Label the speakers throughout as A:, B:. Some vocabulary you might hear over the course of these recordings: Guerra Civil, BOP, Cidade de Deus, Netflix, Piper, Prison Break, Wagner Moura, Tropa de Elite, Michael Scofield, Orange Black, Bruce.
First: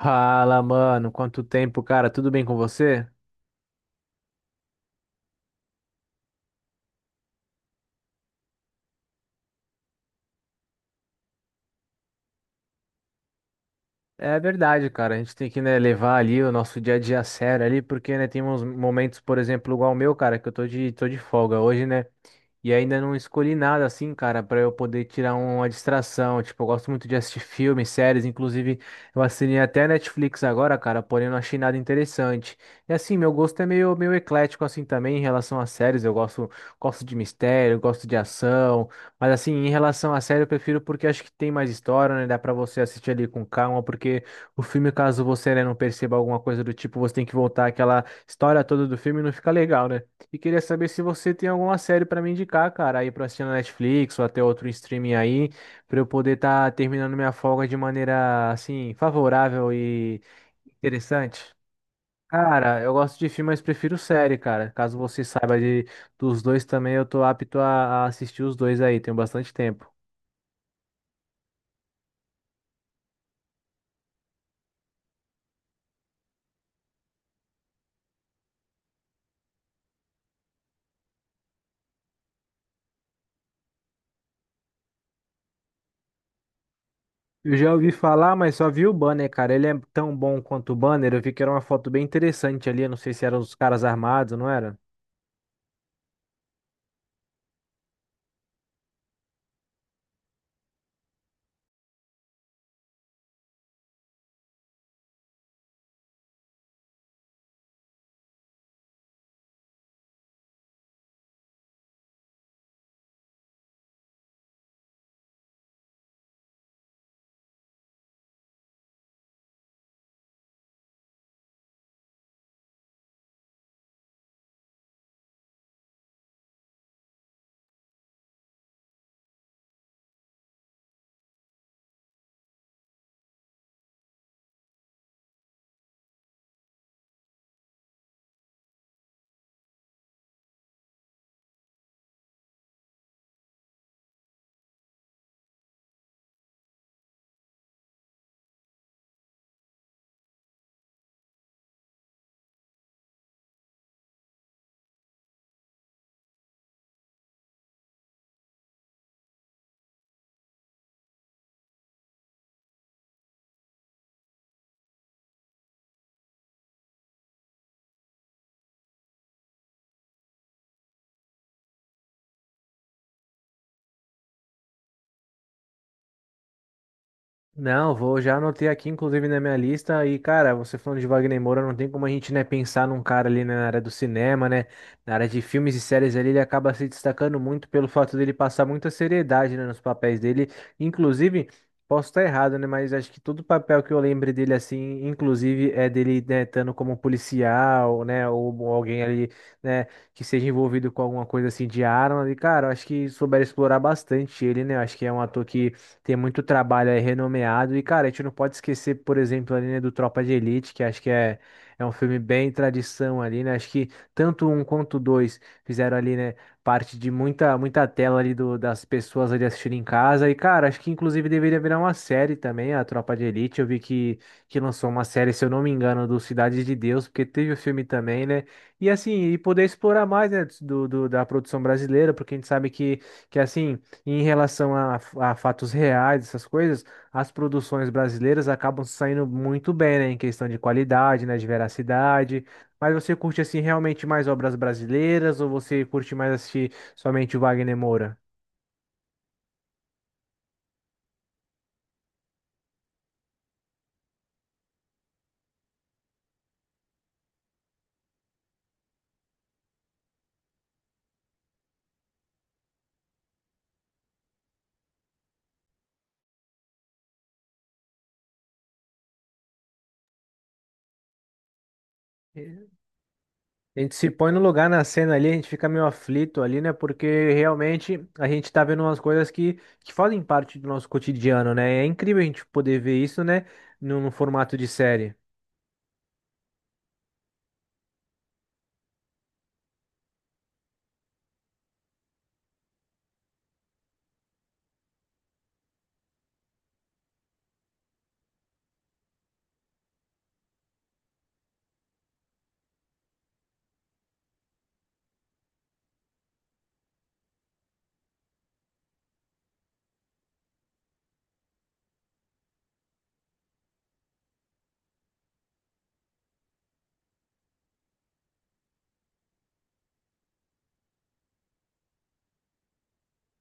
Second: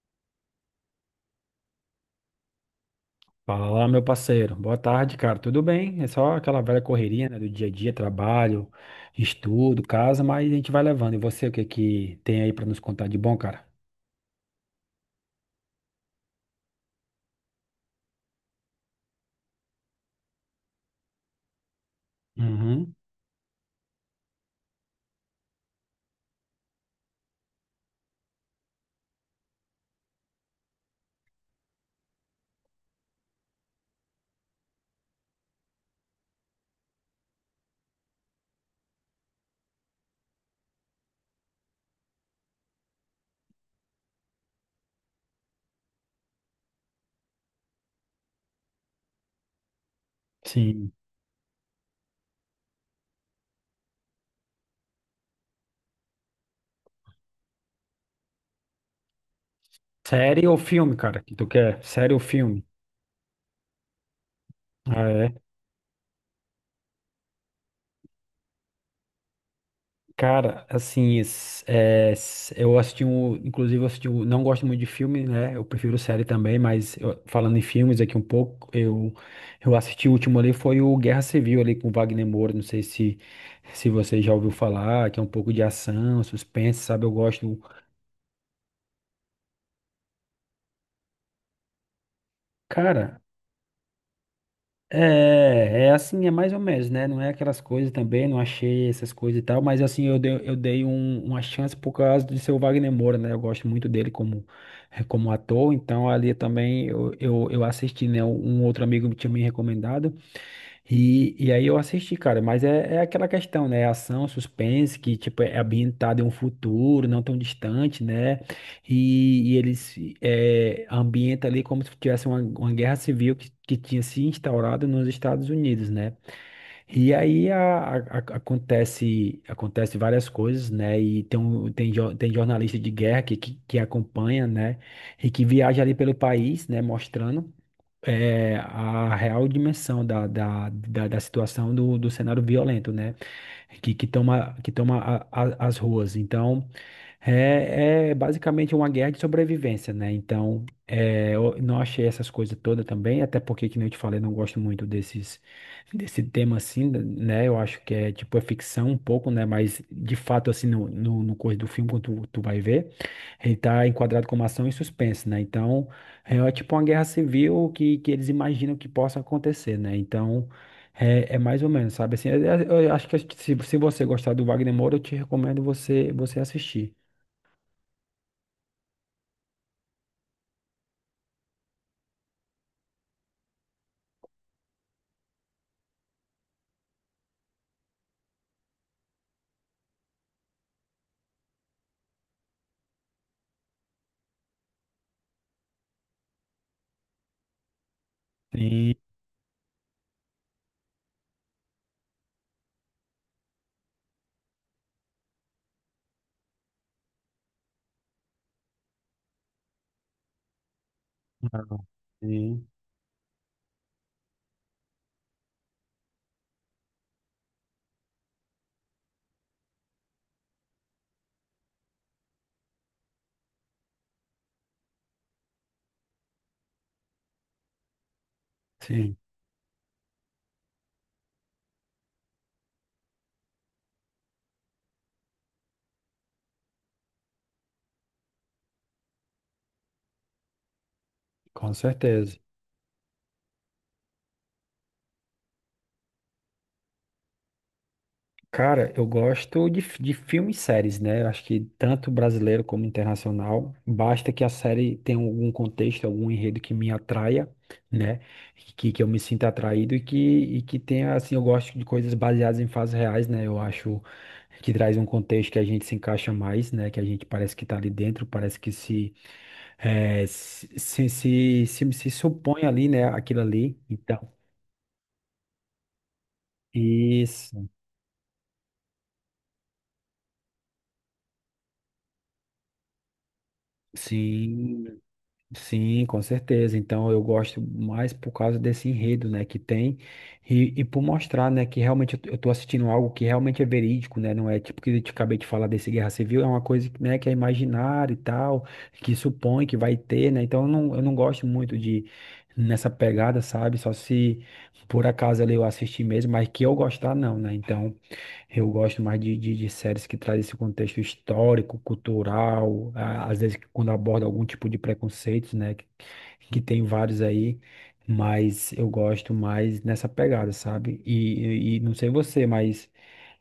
A: Fala, mano, quanto tempo, cara? Tudo bem com você?
B: Fala, meu parceiro. Boa tarde, cara. Tudo bem? É só aquela velha correria, né, do dia a dia, trabalho, estudo, casa, mas a gente vai levando. E você, o que que tem aí pra nos contar de bom, cara?
A: É verdade, cara. A gente tem que, né, levar ali o nosso dia a dia a sério ali, porque, né, tem uns momentos, por exemplo, igual o meu, cara, que eu tô de folga hoje, né? E
B: Uhum,
A: ainda não escolhi nada assim, cara, pra eu poder tirar uma distração. Tipo, eu gosto muito de assistir filmes, séries, inclusive eu assinei até a Netflix agora, cara, porém não achei nada interessante. E assim, meu gosto é meio eclético assim também em relação às séries. Eu gosto de mistério, gosto de ação. Mas assim, em relação à série, eu prefiro porque acho que tem mais história, né? Dá pra você assistir ali com calma, porque o filme, caso você, né, não perceba alguma coisa do tipo, você tem que voltar aquela história toda do filme e não fica legal, né? E queria saber
B: sim.
A: se você tem alguma série pra me indicar, cara, aí pra assistir na Netflix ou até outro streaming aí, pra eu poder estar terminando minha folga de maneira, assim, favorável e
B: Série ou filme, cara? Que tu
A: interessante.
B: quer? Série ou filme?
A: Cara, eu gosto de filme, mas prefiro série, cara. Caso
B: Ah
A: você
B: é.
A: saiba de, dos dois também, eu tô apto a assistir os dois aí, tenho bastante tempo.
B: Cara, assim, eu assisti um, inclusive eu assisti um, não gosto muito de filme, né? Eu prefiro série também, mas falando em filmes aqui um pouco, eu assisti o último ali foi o Guerra Civil ali com o Wagner Moura, não sei se você já ouviu falar, que é um pouco de ação, suspense, sabe? Eu
A: Eu
B: gosto.
A: já ouvi falar, mas só vi o banner, cara. Ele é tão bom quanto o banner. Eu vi que era uma foto bem interessante ali. Eu não sei
B: Cara,
A: se eram os caras armados, não era?
B: é, é assim, é mais ou menos, né? Não é aquelas coisas também, não achei essas coisas e tal, mas assim, uma chance por causa de seu Wagner Moura, né? Eu gosto muito dele como, como ator, então ali também eu assisti, né? Um outro amigo tinha me recomendado, e aí eu assisti, cara, mas é, é aquela questão, né? É ação, suspense, que tipo, é ambientado em um futuro não tão distante, né? E eles é, ambienta ali como se tivesse uma guerra civil que tinha se instaurado nos Estados Unidos, né? E aí acontece, acontece várias coisas, né? E tem, um, tem, jo- tem jornalista de guerra que acompanha, né? E que viaja ali pelo país, né? Mostrando é, a real dimensão da situação do cenário violento, né? Que toma, que toma as ruas. Então, é, é basicamente uma guerra de sobrevivência, né? Então, é, eu não achei essas coisas todas também, até porque, que nem eu te falei, não gosto muito desse tema assim, né? Eu acho que é tipo, é ficção um pouco, né? Mas, de fato, assim, no curso do filme, quando tu vai ver, ele tá enquadrado como ação e suspense, né? Então, é, é tipo uma guerra civil que eles imaginam que possa acontecer, né? Então, é, é mais ou menos, sabe? Assim, eu acho que se você gostar do Wagner Moura, eu te recomendo você assistir.
A: Não, vou já anotei aqui, inclusive, na minha lista. E, cara, você falando de Wagner Moura, não tem como a gente, né, pensar num cara ali né, na área do cinema, né? Na área de filmes e séries ali, ele acaba se destacando muito pelo fato dele passar muita seriedade, né, nos papéis dele. Inclusive, posso estar errado, né? Mas acho que todo papel que eu lembre dele, assim, inclusive, é dele, né, estando como policial, né? Ou
B: Sim,
A: alguém ali, né, que seja envolvido com alguma coisa assim de arma. E, cara, eu acho que souberam explorar bastante ele, né? Eu acho que é um ator que. Tem muito trabalho aí renomeado. E, cara, a gente não pode esquecer, por exemplo, ali, né, do Tropa de Elite, que acho que é, é
B: não,
A: um filme bem
B: sim,
A: tradição ali, né? Acho que tanto um quanto dois fizeram ali, né, parte de muita tela ali do, das pessoas ali assistindo em casa. E, cara, acho que inclusive deveria virar uma série também, a Tropa de Elite. Eu vi que lançou uma série, se eu não me engano, do Cidade de Deus, porque teve o filme também, né? E assim,
B: sim,
A: e poder explorar mais, né, do, do- da produção brasileira, porque a gente sabe que assim. Em relação a fatos reais, essas coisas, as produções brasileiras acabam saindo muito bem, né? Em questão de qualidade, né? De
B: com certeza.
A: veracidade. Mas você curte, assim, realmente mais obras brasileiras ou você curte mais assistir somente o Wagner Moura?
B: Cara, eu gosto de, de filmes e séries, né? Eu acho que tanto brasileiro como internacional, basta que a série tenha algum contexto, algum enredo que me atraia, né? Que eu me sinta atraído e que tenha, assim, eu gosto de coisas baseadas em fatos reais, né? Eu acho que traz um contexto que a gente se encaixa mais, né? Que a gente parece que tá ali dentro, parece que se, se supõe ali, né? Aquilo ali.
A: A gente se
B: Então.
A: põe no lugar na cena ali, a gente fica meio aflito ali, né? Porque
B: Isso,
A: realmente a gente tá vendo umas coisas que fazem parte do nosso cotidiano, né? É incrível a gente poder ver isso, né? Num formato de
B: sim,
A: série.
B: sim, com certeza. Então eu gosto mais por causa desse enredo, né, que tem e por mostrar, né, que realmente eu tô assistindo algo que realmente é verídico, né, não é tipo que eu te acabei de falar desse Guerra Civil, é uma coisa, que, né, que é imaginária e tal, que supõe que vai ter, né, então eu não gosto muito de nessa pegada, sabe, só se por acaso ali eu assistir mesmo, mas que eu gostar não, né, então eu gosto mais de séries que trazem esse contexto histórico, cultural, às vezes quando aborda algum tipo de preconceito, né? Que tem vários aí, mas eu gosto mais nessa pegada, sabe? E não sei você, mas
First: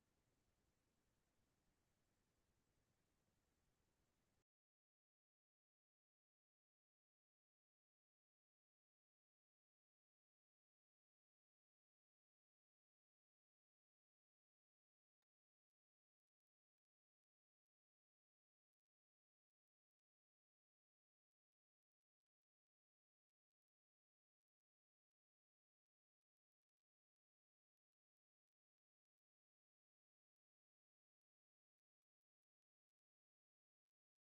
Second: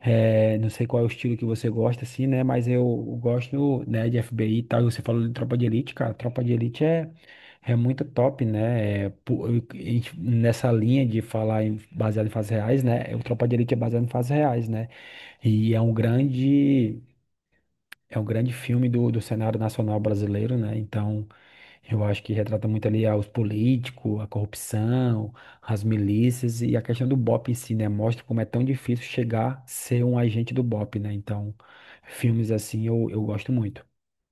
B: é, não sei qual é o estilo que você gosta, assim, né? Mas eu gosto, né, de FBI e tal. E você falou de Tropa de Elite, cara. Tropa de Elite é muito top, né? É, pô, nessa linha de falar em baseado em fatos reais, né? É, o Tropa de Elite é baseado em fatos reais, né? E é um grande filme do, do cenário nacional brasileiro, né? Então, eu acho que retrata muito ali ah, os políticos, a corrupção, as milícias e a questão do BOP em si, né? Mostra como é tão difícil chegar a ser um agente do BOP, né? Então, filmes assim eu gosto muito.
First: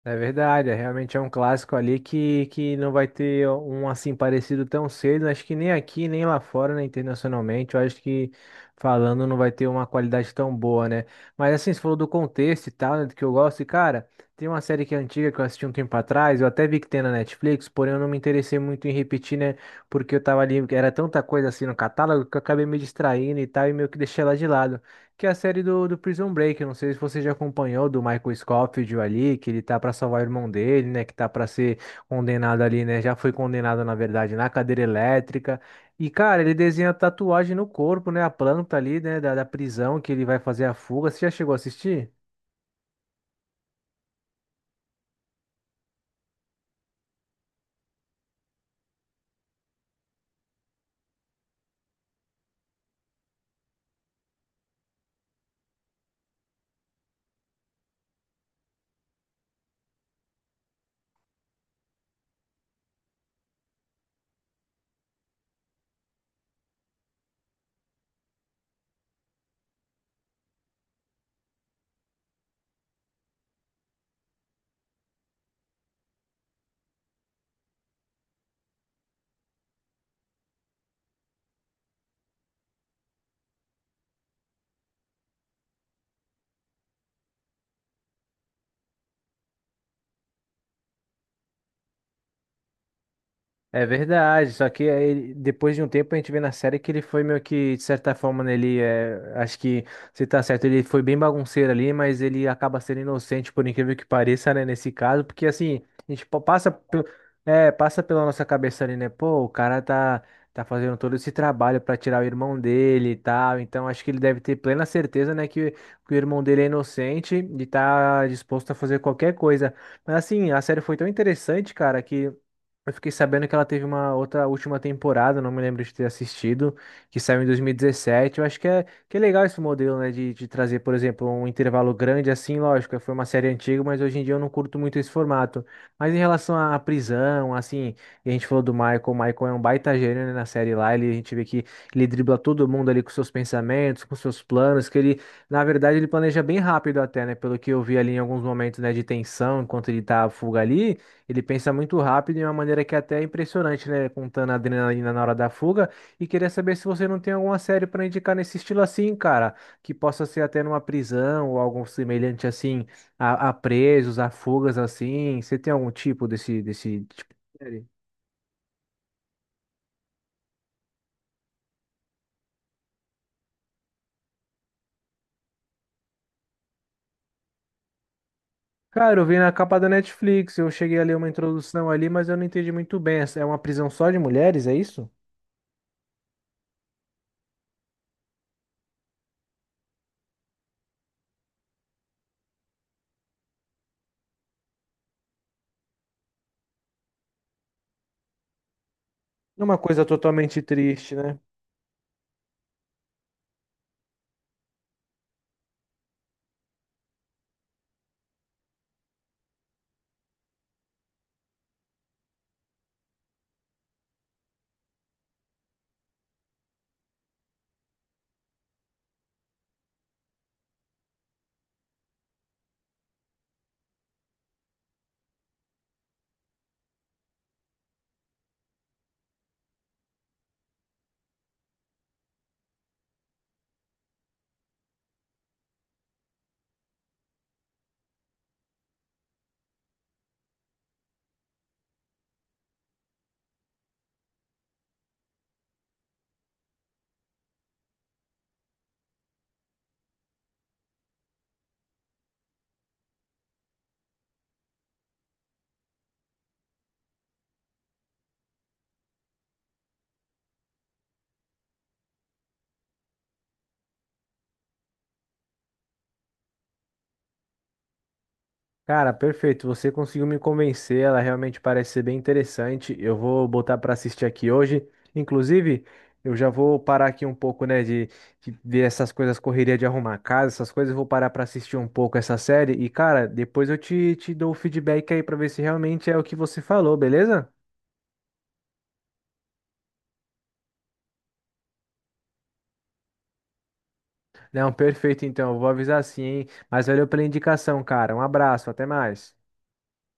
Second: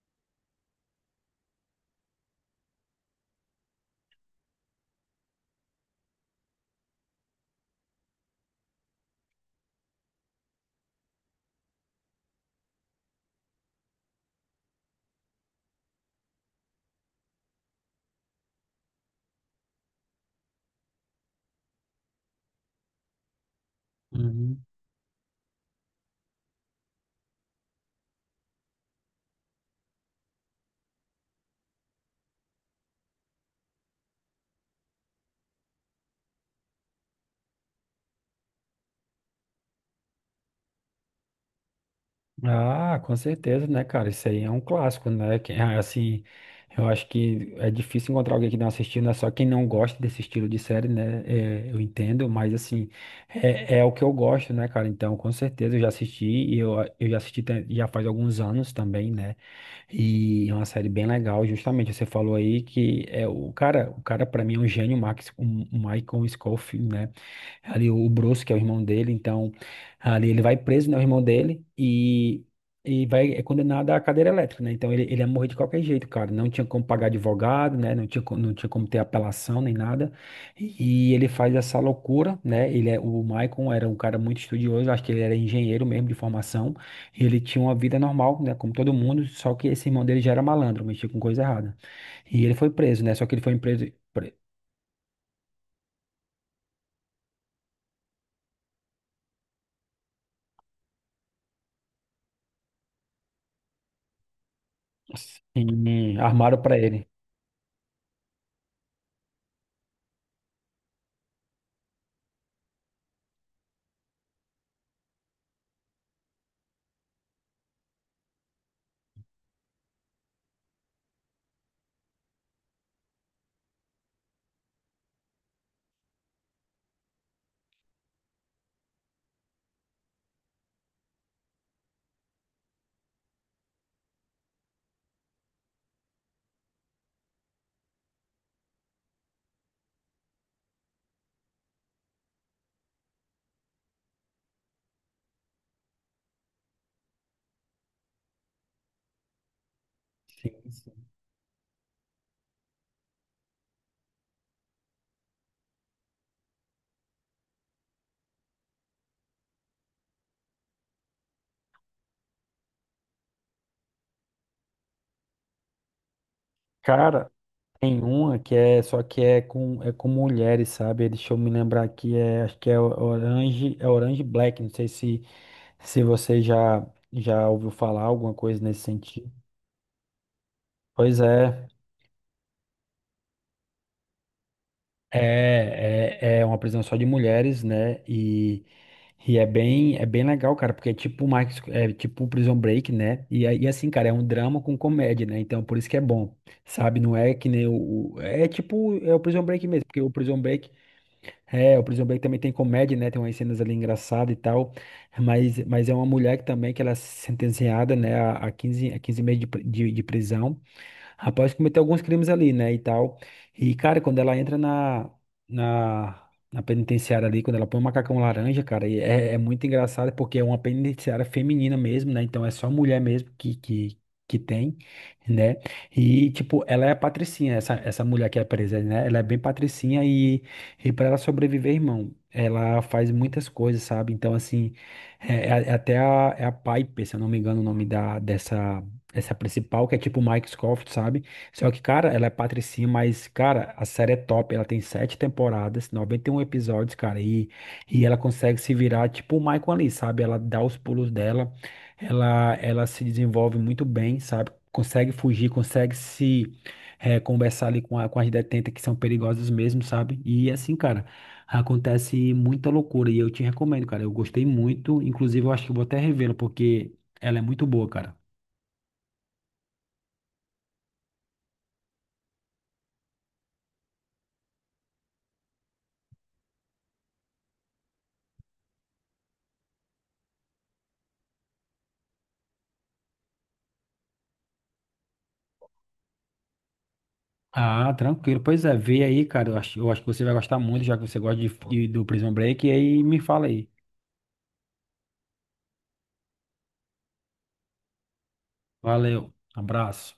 A: É verdade, é, realmente é um clássico ali que não vai ter um assim parecido tão cedo. Acho que nem aqui, nem lá fora, né, internacionalmente. Eu acho que falando não vai ter uma qualidade tão boa, né? Mas assim, você falou do contexto e tal, né, do que eu gosto. E cara, tem uma série que é antiga que eu assisti um tempo atrás. Eu até vi que tem na Netflix, porém eu não me interessei muito em repetir, né? Porque eu tava ali, era tanta coisa assim no catálogo que eu acabei me distraindo e tal, e meio que deixei ela de lado que é a série do Prison Break. Eu não sei se você já acompanhou do Michael Scofield ali, que ele tá pra salvar o irmão dele, né? Que tá pra ser condenado ali, né? Já foi condenado, na verdade, na cadeira elétrica. E, cara, ele desenha tatuagem no corpo, né? A planta ali, né? Da prisão que ele vai fazer a fuga. Você já chegou a assistir?
B: Ah, com certeza, né, cara? Isso aí é um clássico, né? Assim, eu acho que é difícil encontrar alguém que não assistiu, né? Só quem não gosta desse estilo de série, né? É, eu entendo, mas assim, é, é o que eu gosto, né, cara? Então, com certeza eu já assisti e eu já assisti já faz alguns anos também, né? E é uma série bem legal, justamente. Você falou aí que é o cara para mim é um gênio, o Max, o Michael Scofield, né? Ali o Bruce, que é o irmão dele, então ali ele vai preso, né, o irmão dele, e vai, é condenado à cadeira elétrica, né, então ele ia morrer de qualquer jeito, cara, não tinha como pagar advogado, né, não tinha, não tinha como ter apelação nem nada, e ele faz essa loucura, né, ele é, o Michael era um cara muito estudioso, acho que ele era engenheiro mesmo de formação, e ele tinha uma vida normal, né, como todo mundo, só que esse irmão dele já era malandro, mexia com coisa errada, e ele foi preso, né, só que ele foi preso,
A: É
B: pre-
A: verdade, só que aí, depois de um tempo a gente vê na série que ele foi meio que, de certa forma, né, ele é, acho que você tá certo, ele foi bem bagunceiro ali, mas ele acaba sendo inocente, por incrível que pareça, né, nesse caso, porque assim, a
B: sim,
A: gente pa-
B: armaram
A: passa,
B: pra
A: pe-
B: ele,
A: é, passa pela nossa cabeça ali, né, pô, o cara tá, tá fazendo todo esse trabalho pra tirar o irmão dele e tal, então acho que ele deve ter plena certeza, né, que o irmão dele é inocente e tá disposto a fazer qualquer coisa. Mas assim, a série foi tão interessante, cara, que. Eu fiquei sabendo que ela teve uma outra última temporada, não me lembro de ter assistido, que saiu em 2017. Eu acho que é legal esse modelo, né, de trazer, por exemplo, um intervalo grande assim, lógico, foi uma série antiga, mas hoje em dia eu não curto muito esse formato. Mas em relação à prisão, assim, e a gente falou do Michael, o Michael é um baita gênio, né, na série lá, ele, a gente vê que ele dribla todo mundo ali com seus pensamentos, com seus planos, que ele, na verdade, ele planeja bem rápido até, né, pelo que eu vi ali em alguns momentos, né, de tensão, enquanto ele tá à fuga ali,
B: sim.
A: ele pensa muito rápido de uma maneira que até é impressionante, né? Contando a adrenalina na hora da fuga. E queria saber se você não tem alguma série para indicar nesse estilo assim, cara, que possa ser até numa prisão ou algo semelhante assim, a presos, a fugas assim. Você tem algum tipo desse
B: Cara,
A: tipo de série?
B: tem uma que é, só que é com mulheres, sabe? Deixa eu me lembrar aqui, é, acho que Orange, é Orange Black, não sei se, se você já, já ouviu falar alguma coisa nesse
A: Cara, eu
B: sentido.
A: vi na capa da Netflix, eu cheguei a ler
B: Pois
A: uma
B: é,
A: introdução ali, mas eu não entendi muito bem. É uma prisão só de mulheres, é isso?
B: é uma prisão só de mulheres, né? E é bem legal, cara, porque é tipo Max, é tipo um Prison Break, né? E, aí, assim, cara, é um drama com comédia, né? Então por isso que é bom, sabe? Não é que nem o, o- é tipo, é o Prison
A: é
B: Break
A: Uma
B: mesmo, porque
A: coisa
B: o Prison
A: totalmente
B: Break
A: triste, né?
B: é, o Prison Break também tem comédia, né? Tem umas cenas ali engraçadas e tal. Mas é uma mulher que também que ela é sentenciada, né, a 15 meses de prisão, rapaz cometeu alguns crimes ali, né, e tal. E, cara, quando ela entra na penitenciária ali, quando ela põe o macacão laranja, cara, e é, é muito engraçado porque é uma penitenciária feminina mesmo, né, então é só mulher mesmo que tem, né, e, tipo, ela é a patricinha, essa mulher que é presa, né, ela é bem patricinha e para ela sobreviver, irmão, ela faz muitas coisas, sabe, então, assim, é até é a Piper, se eu não me engano o nome da, dessa essa é a principal, que é tipo Mike Scofield, sabe? Só que, cara, ela é patricinha, mas, cara, a série é top. Ela tem sete temporadas, 91 episódios, cara. E ela consegue se virar tipo o Michael ali, sabe? Ela dá os pulos dela, ela se desenvolve muito bem, sabe? Consegue fugir, consegue se eh, conversar ali com as detentas que são perigosas mesmo, sabe? E assim, cara, acontece muita loucura. E eu te recomendo, cara. Eu gostei muito. Inclusive, eu acho que eu vou até revê-la, porque ela é muito boa, cara.
A: Cara, perfeito. Você conseguiu me convencer. Ela realmente parece ser bem interessante. Eu vou botar para assistir aqui hoje. Inclusive, eu já vou parar aqui um pouco, né, de ver essas coisas, correria de arrumar a casa, essas coisas. Eu vou parar para assistir um pouco essa série. E, cara, depois eu te dou o feedback aí para ver se realmente é o que você falou, beleza?
B: Ah, tranquilo. Pois é, vê aí, cara. Eu acho que você vai gostar muito, já que você gosta de, do Prison Break. E aí me fala aí.
A: Não, perfeito. Então, eu vou avisar sim, hein? Mas valeu pela indicação, cara. Um abraço, até
B: Valeu.
A: mais.
B: Abraço.